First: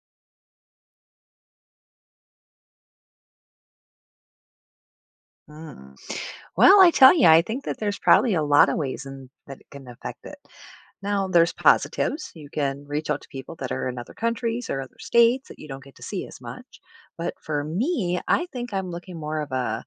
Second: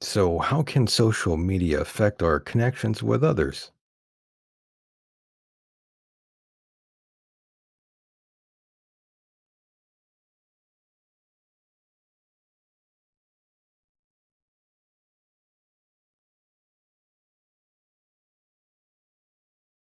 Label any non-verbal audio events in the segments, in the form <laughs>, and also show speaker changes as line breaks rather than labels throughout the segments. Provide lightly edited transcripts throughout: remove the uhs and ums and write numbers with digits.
So, how can social media affect our connections with others?
Mm. Well, I tell you, I think that there's probably a lot of ways in, that it can affect it. Now, there's positives. You can reach out to people that are in other countries or other states that you don't get to see as much. But for me, I think I'm looking more of a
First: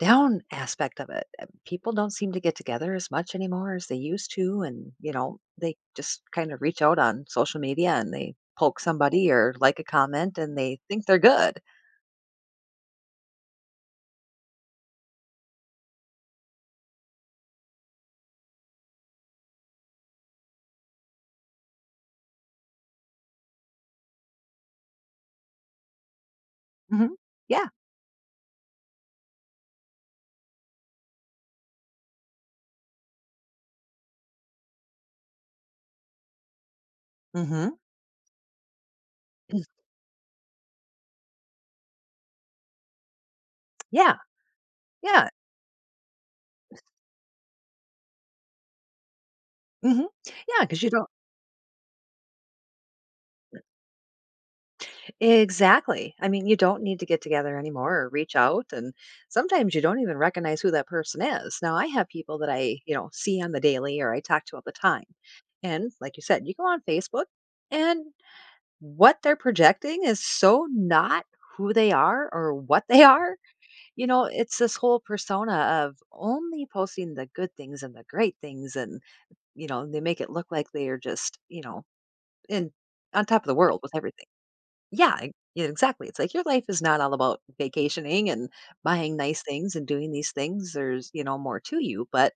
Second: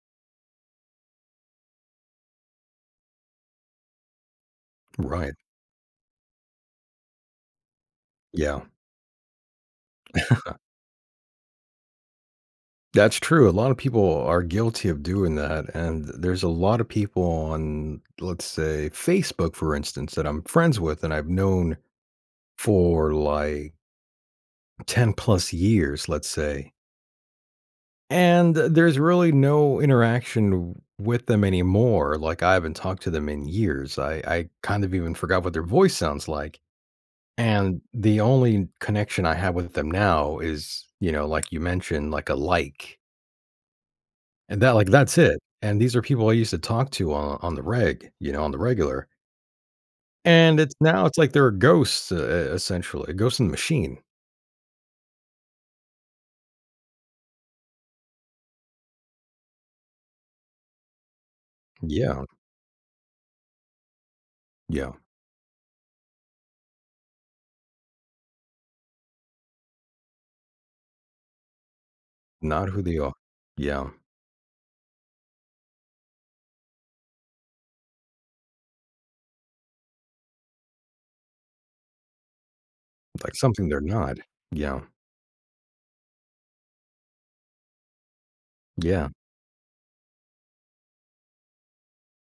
down aspect of it. People don't seem to get together as much anymore as they used to. And, you
Right.
know, they just kind of reach out on social media and they
Yeah.
poke somebody or like a comment
uh,
and they think they're good.
That's true. A lot of people are guilty of doing that. And there's a lot of people on, let's say, Facebook, for instance, that I'm friends with and I've known for like 10 plus years, let's say.
Hmm. Yeah.
And there's really no interaction with them anymore. Like I haven't talked to them in years. I kind of even forgot what their voice sounds like.
Hmm.
And the only connection I have with
<clears throat>
them now is, you know, like you mentioned, like a like,
Yeah.
and that like, that's
Yeah.
it. And these are people I used to talk to on the reg, you know, on the regular.
Mhm.
And it's
because you
now
don't
it's like they're ghosts, e essentially, a ghost in the machine.
Exactly. I mean, you don't need to get together anymore or reach out, and sometimes you don't even recognize who that person is. Now, I have
Yeah,
people that I, you know, see on the daily or I talk to all the
yeah,
time. And like you said, you go on Facebook and what they're projecting is so not who they are or
not who
what
they
they
are.
are.
Yeah,
You know, it's this whole persona of only posting the good things and the great things and, you know, they make it look like they are just, you know, in on
like
top of the
something
world
they're
with
not.
everything.
Yeah,
Yeah, e yeah, exactly. It's like your life is not all about vacationing and
yeah,
buying nice things and doing these things. There's, you know, more to you, but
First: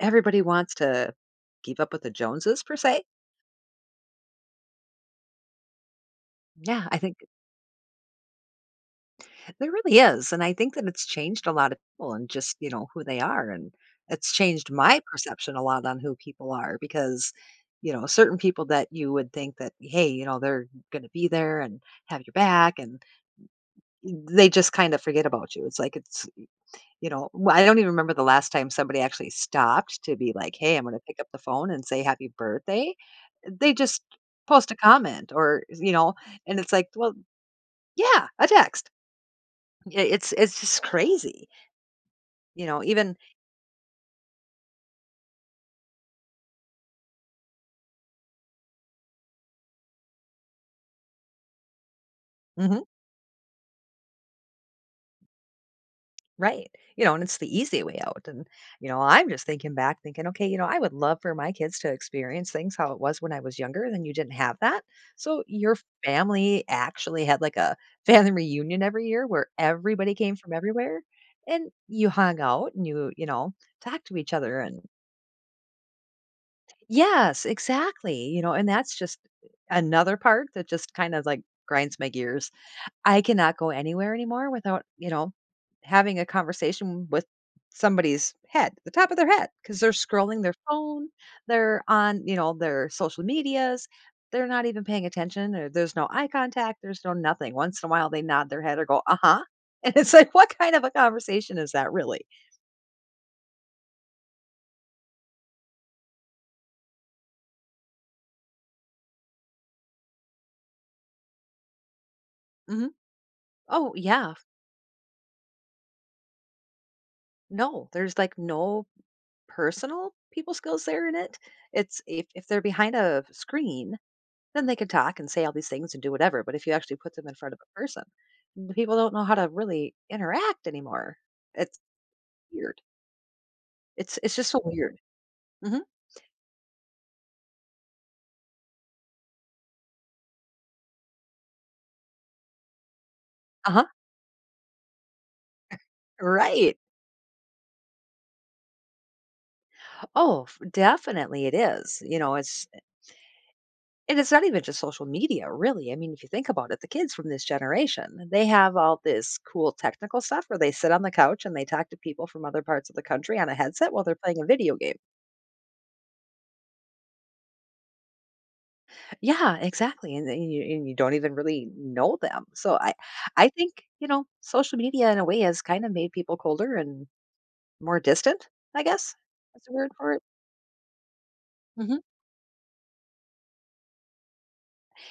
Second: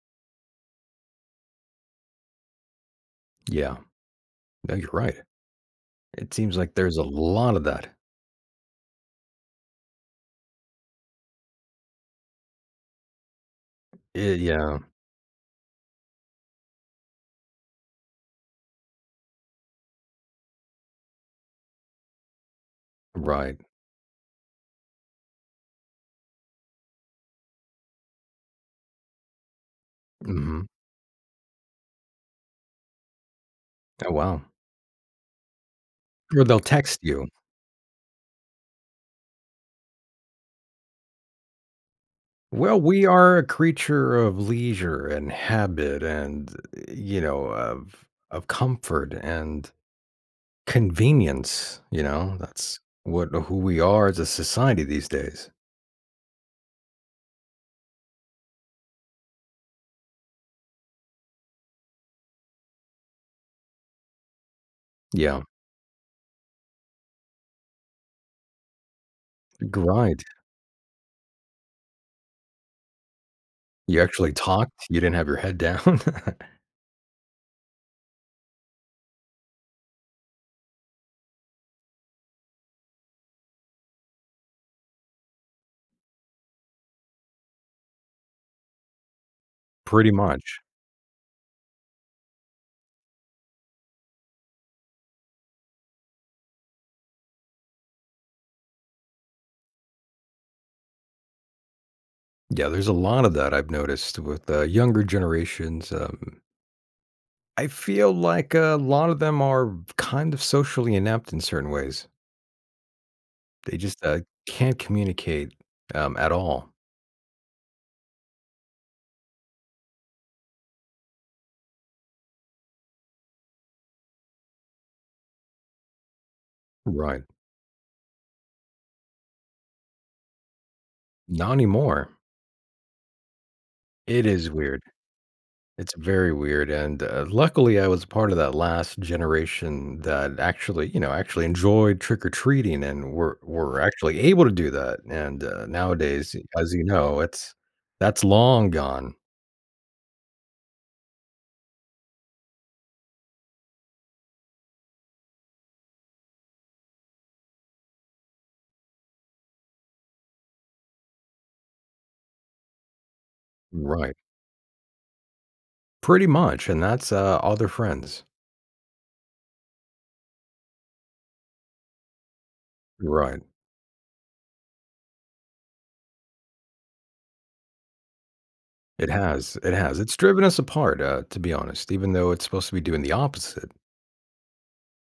everybody wants to keep up with the Joneses per se.
yeah. No, you're right. It seems like
Yeah, I
there's a
think
lot of that.
there really is, and I think that it's changed a lot of people and just, you know, who they are, and it's changed
Yeah,
my perception a lot on who people are because, you know, certain people that you would think that, hey, you know, they're gonna be there and have your back and
right.
they just kind of forget about you. It's like it's You know, well, I don't even remember the last time somebody actually stopped to be like,
Mhm.
"Hey, I'm gonna pick up the phone and say happy birthday." They just
Oh, wow.
post a comment or, you know,
Or
and
they'll
it's like,
text
"Well,
you.
yeah, a text." I It's just crazy, you
Well,
know,
we
even.
are a creature of leisure and habit and, you know, of comfort and convenience, you know? That's
Mhm.
what who we are as a society these days.
Right. You know, and it's the easy way out. And, you know, I'm just thinking back, thinking, okay, you know, I would love for my kids to experience things how it was when I was younger, then you didn't have that.
Yeah,
So your family actually had like a family reunion every year where everybody
grind.
came from everywhere and you hung out and you know,
You
talked to each
actually
other. And
talked, you didn't have your head down.
yes, exactly. You know, and that's just another part that just kind of like grinds my gears. I cannot go anywhere anymore without, you know, having a conversation with somebody's head, the top of their head, because
<laughs>
they're
Pretty
scrolling their
much.
phone, they're on, you know, their social medias, they're not even paying attention, or there's no eye contact, there's no nothing. Once in a while, they nod their head or go, uh huh. <laughs> And it's like, what kind of a conversation is that really?
Yeah, there's a lot of that I've noticed with, younger generations, I feel like a lot of them are kind of socially inept in certain ways.
Hmm.
They
Oh,
just,
yeah.
can't communicate, at all.
No, there's like no personal people skills there in it. It's if they're behind a screen, then they can talk and say all these things and do whatever. But if you actually put
Right.
them in front of a person, the people don't know how to really interact anymore.
Not
It's
anymore.
weird. It's
It
it's
is
just so
weird.
weird. Hmm.
It's very weird, and, luckily, I was part of that last generation that actually, you know, actually enjoyed trick-or-treating and were
Uh
were
huh.
actually able to do that, and, nowadays, as
Right.
you know, it's that's long gone.
Oh, definitely it is. You know, it's and it's not even just social media, really. I mean, if you think about it, the kids from this generation, they have all this cool technical stuff where they sit on the couch and they talk to people from other parts of the country on a headset while they're
Right.
playing a video game.
Pretty much, and that's, all their friends.
Yeah, exactly, and you don't even really know them, so I
Right.
I think, you know, social media in a way has kinda made people colder and more distant, I
It
guess?
has,
That's the
it
word
has.
for
It's
it?
driven us apart, to be honest,
Mhm.
even though it's supposed to be doing the opposite.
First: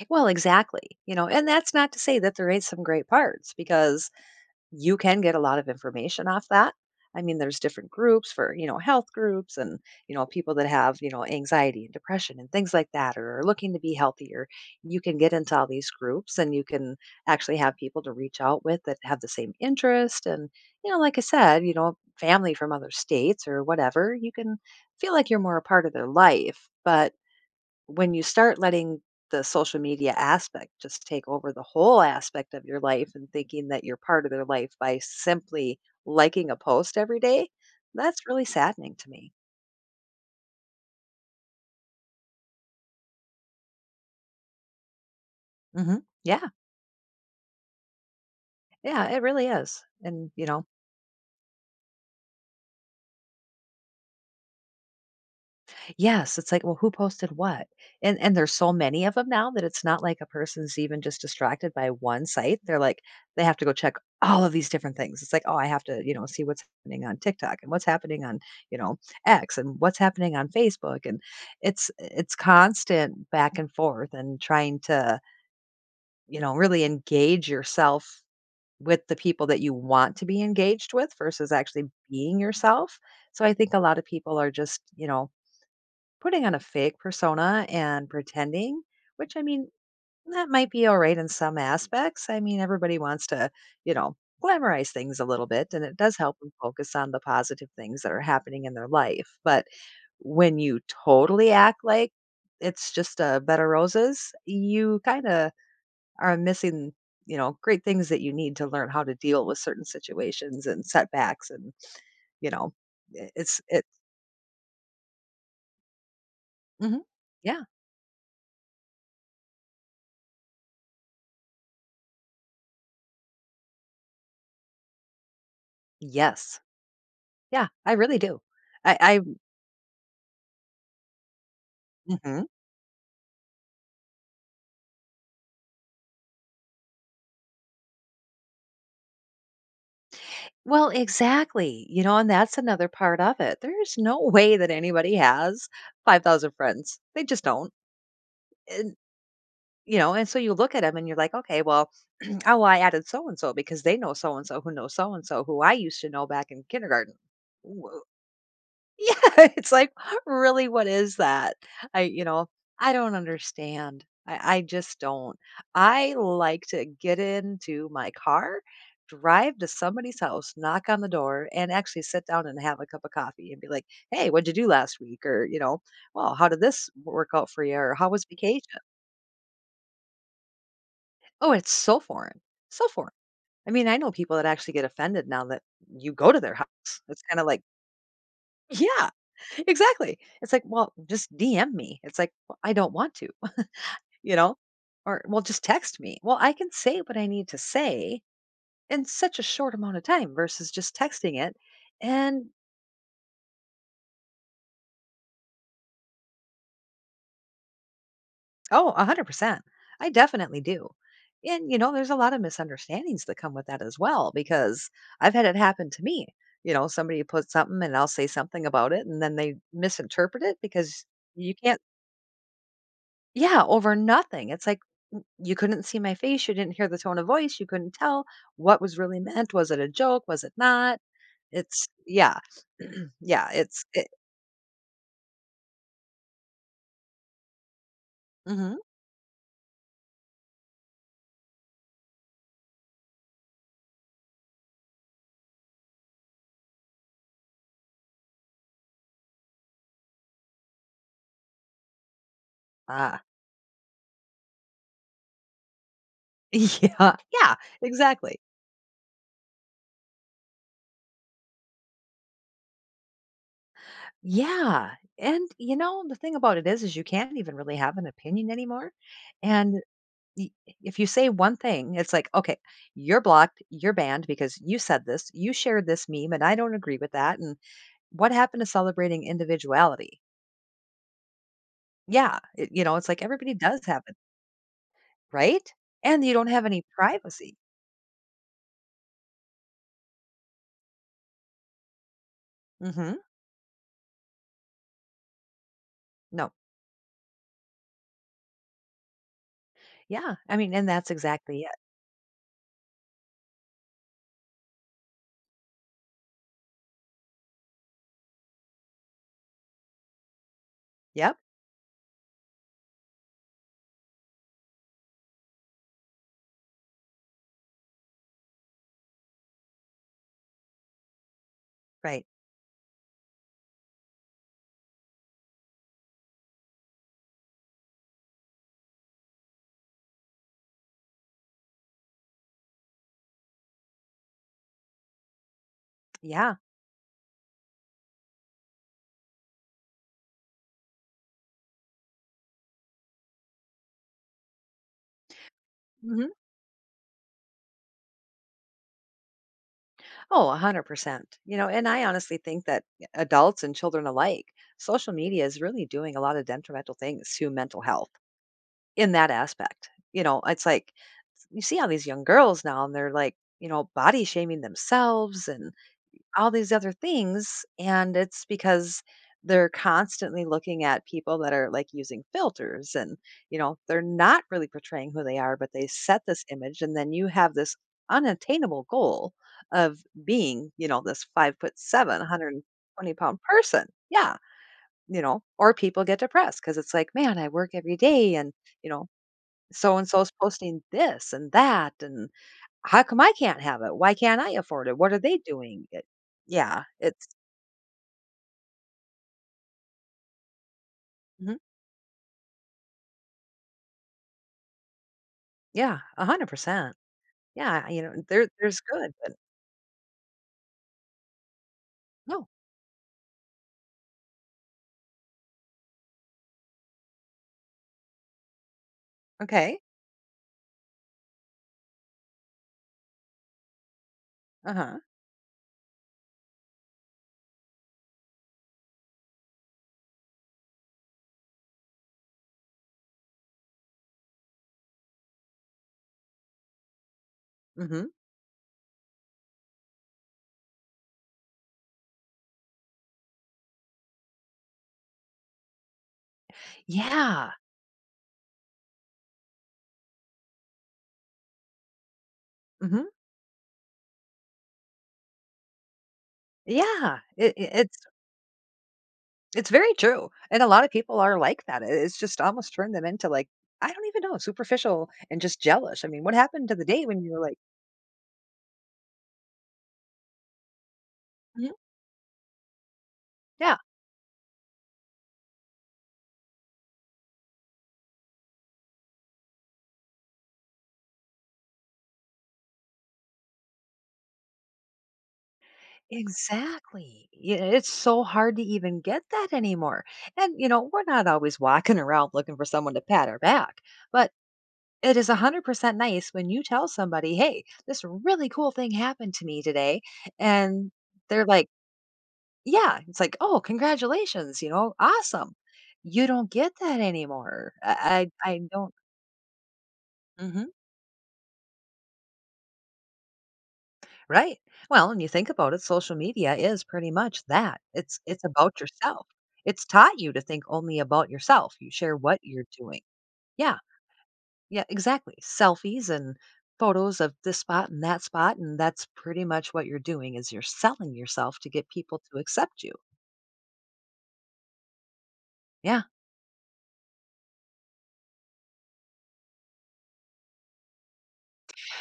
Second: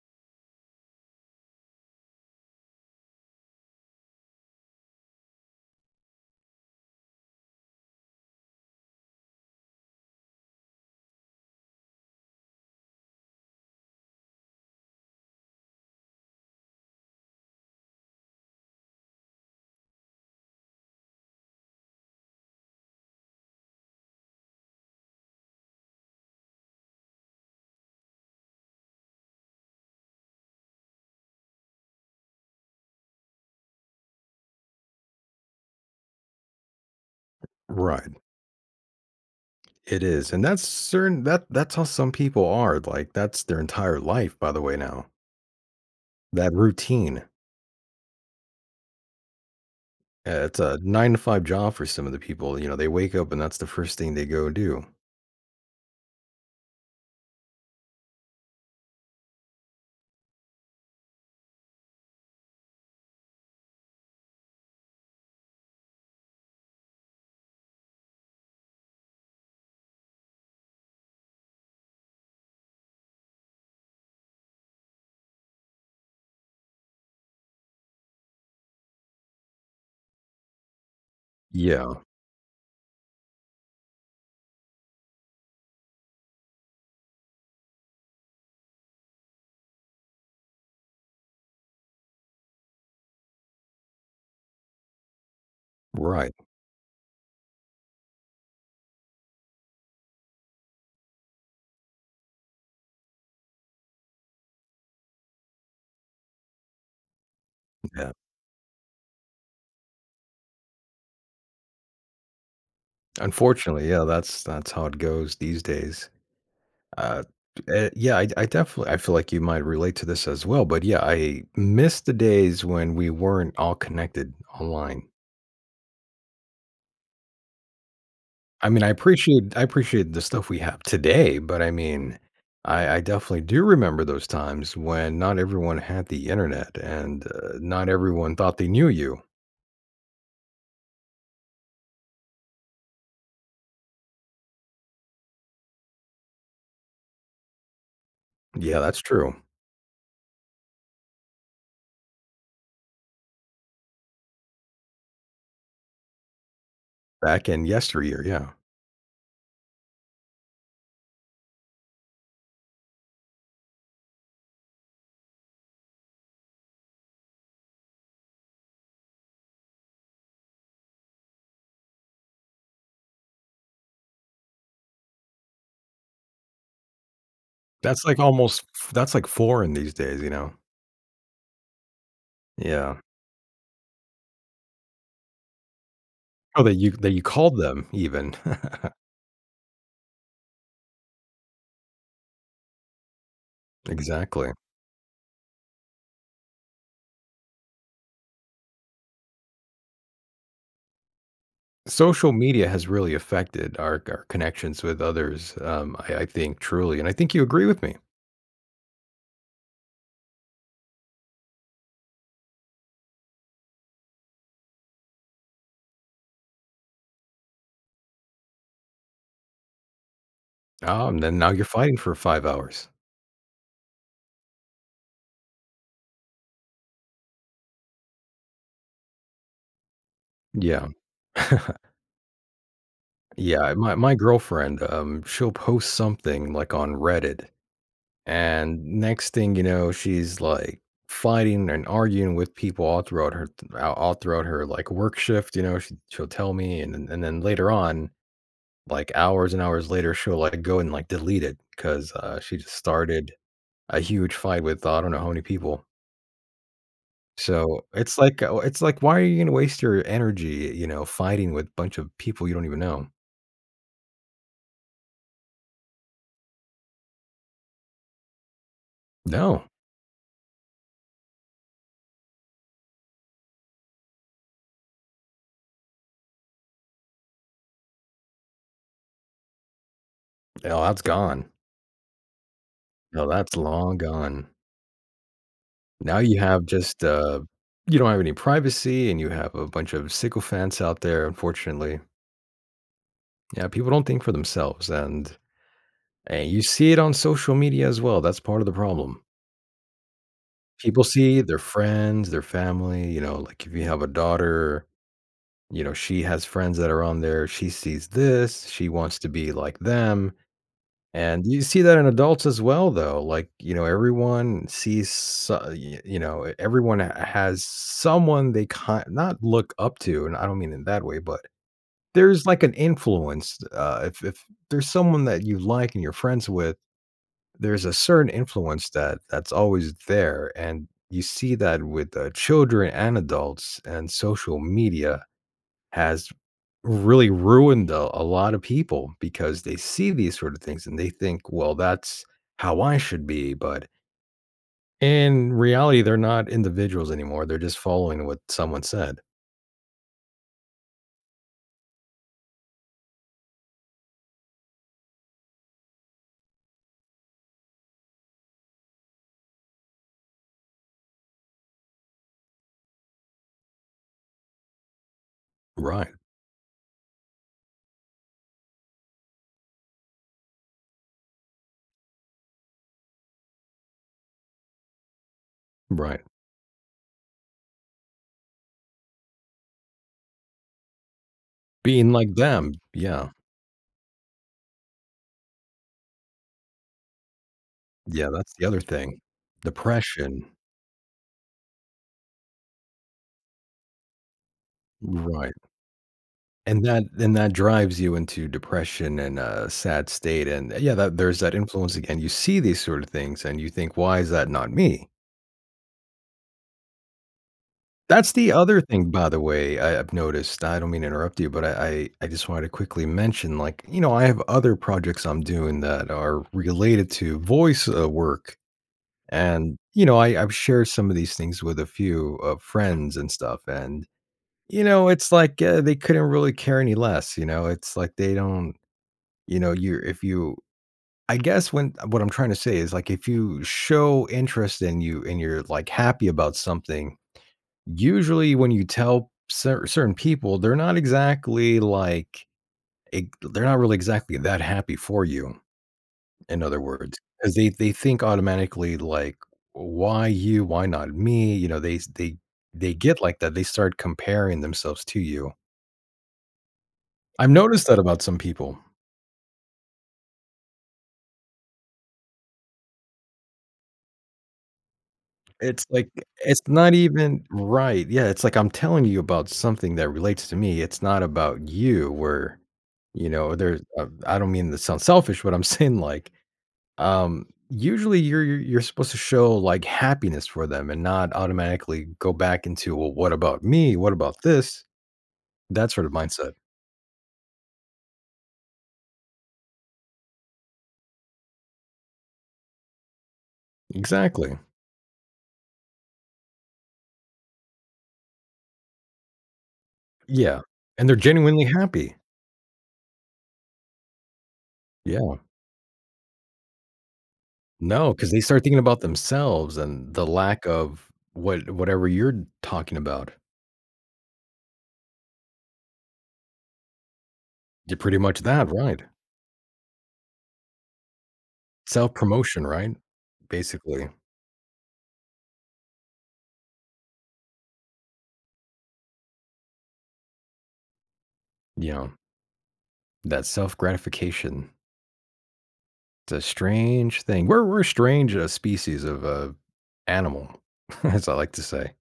Well, exactly, you know, and that's not to say that there ain't some great parts because you can get a lot of information off that. I mean, there's different groups for, you know, health groups and, you know, people that have, you know, anxiety and depression and things like that or are looking to be healthier. You can get into all these groups and you can actually have people to reach out with that have the same interest. And, you know, like I said, you know, family from other states or whatever, you can feel like you're more a part of their life. But when you start letting the social media aspect just take over the whole aspect of your life and thinking that you're part of their life by simply liking a post every day,
Right.
that's really saddening to me.
It is, and that's certain that that's how some people are, like, that's their entire life, by the way, now.
Hmm. Yeah,
That routine.
yeah, it really is. And, you
It's
know,
a 9 to 5 job for some of the people, you know, they wake up and that's the first thing they go do.
yes, it's like, well, who posted what? And there's so many of them now that it's not like a person's even just distracted by one site. They're like they have to go check all of these different things. It's like, "Oh, I have to, you know, see what's happening on TikTok and what's happening on, you know, X and what's happening on Facebook." And it's constant back and forth and trying to, you know, really engage yourself with the people that you want to be engaged with versus actually
Yeah,
being yourself. So I think a lot of people are just, you know, putting on a fake persona and pretending, which I mean, that might be all right in some aspects. I mean, everybody wants to, you know, glamorize things a little bit, and it does
right,
help them focus on the positive things that are happening in their life. But when you totally act like it's just a bed of roses, you kind of are missing. You know, great things
yeah.
that you need to learn how to deal with certain situations and setbacks, and you know, it's it.
Unfortunately, yeah, that's how it goes these days.
Mhm.
Uh,
Yeah.
yeah, I definitely I feel like you might relate to this as well, but yeah, I miss the days when we weren't all connected online.
Yes. Yeah, I really do.
I mean,
I
I appreciate the stuff we have today, but I mean,
Mhm.
I definitely do remember those times when not everyone had the internet and not everyone thought they knew you.
Well, exactly, you know, and that's another part of it. There's no <laughs> way that anybody has 5,000 friends. They just don't,
Yeah,
and,
that's true.
you know, and so you look at them, and you're like, "Okay, well, <clears throat> oh, I added so and so because they know so and so who knows so and so who I used to know back in kindergarten."
Back in yesteryear, yeah,
Yeah, <laughs> it's like, really, what is that? I, you know, I don't understand. I just don't. I like to get into my car, drive to somebody's house, knock on the door, and actually sit down and have a cup of coffee and be like, hey, what'd you do last week? Or, you know, well, how did this work out for you? Or
that's
how
like
was vacation?
that's like foreign these days, you know.
Oh, it's so foreign. So
Yeah.
foreign. I mean, I know people that actually get offended now that you go to their
Oh, that you
house. It's kind of
called
like,
them even. <laughs>
yeah, exactly. It's like, well, just DM me. It's like, well, I don't want to, <laughs> you
Exactly.
know, or well, just text me. Well, I can say what I need to say in such a short amount of time versus just texting it.
Social
And
media has really affected our connections with others. I think truly, and I think you agree with me.
oh, 100%. I definitely do. And, you know, there's a lot of misunderstandings that come with that as well, because I've had it happen to me. You know, somebody puts something and I'll say something about it and then they misinterpret it because
Oh, and then now
you
you're
can't
fighting for 5 hours.
yeah, over nothing. It's like "N- you couldn't see my face, you didn't hear the tone of voice, you couldn't tell what was really meant. Was it a joke? Was it
Yeah.
not?
<laughs>
It's yeah, <clears throat> yeah.
Yeah,
It's
my
it,
my girlfriend, she'll post something, like, on Reddit,
hmm,
and next thing you know, she's, like, fighting and arguing with people all throughout her, like, work shift, you know, she'll tell me, and then later on, like, hours and hours later, she'll, like, go and, like, delete it 'cause, she just
ah,
started a huge fight with I don't know how many people.
<laughs> yeah, yeah,
So,
exactly.
it's like, why are you gonna waste your energy, you know, fighting with a bunch of people you don't even know?
Yeah, and you know the thing about it is you can't even really have an opinion anymore.
No.
And y- if you say one thing, it's like okay, you're blocked, you're banned because you said this, you shared this meme, and I don't agree with that. And what happened to celebrating individuality?
Oh, that's gone.
Yeah, it you know, it's like
No,
everybody
that's
does
long
have it,
gone.
right?
Now
And you
you
don't
have
have any
just,
privacy.
you don't have any privacy, and you have a bunch of sycophants out there, unfortunately.
Mhm.
Yeah, people don't think for themselves, and
No.
you see it on social media as well, that's part of the problem.
Yeah, I mean, and
People
that's
see their
exactly it.
friends, their family, you know, like, if you have a daughter, you know, she has friends that are on there, she sees this, she wants to be like them.
Yep,
And you see that in adults as well, though. Like, you know, everyone sees, so- y- you know, everyone has someone they kind not look up to, and I don't mean in that way, but
right.
there's like an influence. If if there's someone that you like and you're friends with, there's a certain influence that that's always there, and you see that with children and adults, and social media has
Yeah.
really ruined a lot of people because they see these sort of things and they think, well, that's how I should be. But in reality, they're
Mhm.
not individuals anymore. They're just following what someone said.
Oh, 100%. You know, and I honestly think that adults and children alike, social media is really doing a lot of detrimental things to mental health in that aspect. You know, it's like you see all these young girls now and they're like, you know, body shaming themselves and
Right.
all these other things, and it's because they're constantly looking at people that are like using filters and you know they're not really portraying who they are but they
Right.
set this image and then you have this unattainable goal of being you know this 5 foot
Being
seven
like
120
them. Yeah.
pound person yeah you know or people get depressed because it's like man I work every
Yeah.
day and
That's the other
you know
thing.
so and so's
Depression.
posting this and that and how come I can't have it why can't I afford it what are they
Right.
doing it yeah
And
it's.
that drives you into depression and a sad state. And yeah, that there's that
Hmm.
influence again. You see these sort of things and you think, why is that not me?
Yeah, 100%. Yeah, you know,
That's
there
the
there's
other thing,
good,
by
but
the way, I've noticed. I don't mean to interrupt you, but I
no.
just wanted to quickly mention, like, you know, I have other projects I'm doing that are related to voice, work, and,
Okay.
you know, I I've shared some of these things with a few, friends and stuff, and, you
Uh-huh.
know, it's like, they couldn't really care any less, you know? It's like they don't you know, you if you I guess when what I'm trying to say is, like, if you show interest and you're, like, happy about something.
Hmm.
Usually when you tell certain people, they're not exactly like e they're not really exactly that happy for you, in other words,
Yeah.
because they think automatically like, "Why you? Why not me?" You know, they
Hmm.
get like that, they start comparing themselves to you.
Yeah.
I've
It, it-
noticed
it's
that about some people.
it's very true. And a lot of people are like that. It's just almost turned them into like, I don't even know, superficial and just
It's
jealous. I
like
mean, what
it's
happened to the
not
day when you were
even
like,
right, yeah, it's like I'm telling you about something that relates to me, it's not about
"Mhm,
you, where, you know,
yeah,
there's, I don't mean to sound selfish, but I'm <laughs> saying like, um, usually you're you're supposed to show, like, happiness for them and not automatically go back into, "Well, what about me? What about this?" That sort of mindset.
exactly. Yeah, it's so hard to even get that anymore. And, you know, we're not always walking <laughs> around looking for someone to pat our back, but
Exactly.
it is 100% nice when you tell somebody, "Hey, this really cool thing happened to me today."
Yeah,
And
and they're
they're
genuinely
like,
happy.
"Yeah." It's like, "Oh, congratulations, you know,
Yeah.
awesome." You don't get that anymore.
No,
I
because they
I, I
start thinking
don't.
about themselves and the lack
Mhm.
of whatever you're talking about.
Right. Well, and you think about it, social media is pretty much that.
Yeah, pretty
It's
much
it's
that,
about
right.
yourself. It's taught you to think only about yourself. You share what you're
Self-promotion, right?
doing. Yeah.
Basically,
Yeah, exactly. Selfies and photos of this spot and that spot, and that's pretty much what you're doing is you're selling yourself to get
you know,
people to accept you.
that self-gratification.
Yeah.
It's a strange thing. We're a strange a species of animal, <laughs> as I like to say,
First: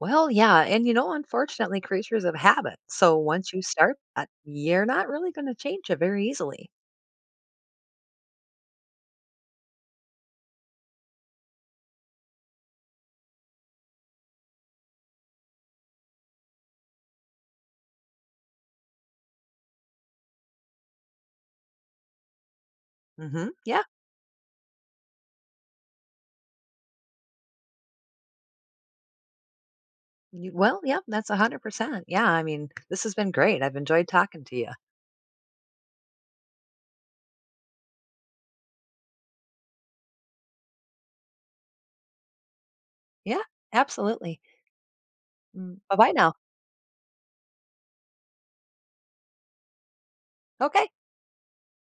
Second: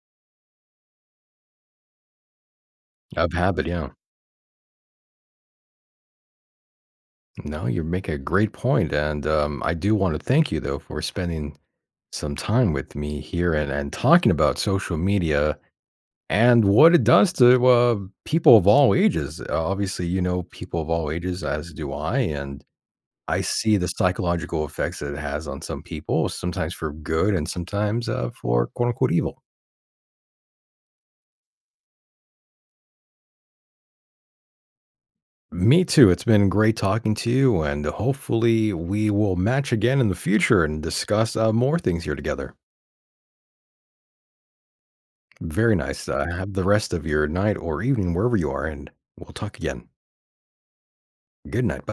Well, yeah, and you know, unfortunately, creatures of habit. So
of
once you
habit. Yeah.
start that, you're not really going to change it very easily.
No, you make a great point, and I do want to thank you though for spending some time with me here and talking about social media and what it does to people of all ages. Obviously, you know people of all ages, as do I, and I
Hmm.
see
Yeah.
the psychological effects that it has on some people, sometimes for good and sometimes for quote unquote evil.
You, well, yeah, that's 100%. Yeah, I mean, this has been great. I've enjoyed talking to you.
Me too. It's been great talking to you, and hopefully, we will match again in the future and discuss more things here together.
Yeah, absolutely.
Very
Bye
nice.
bye now.
Have the rest of your night or evening wherever you are, and we'll talk again.
Okay.
Good night. Bye.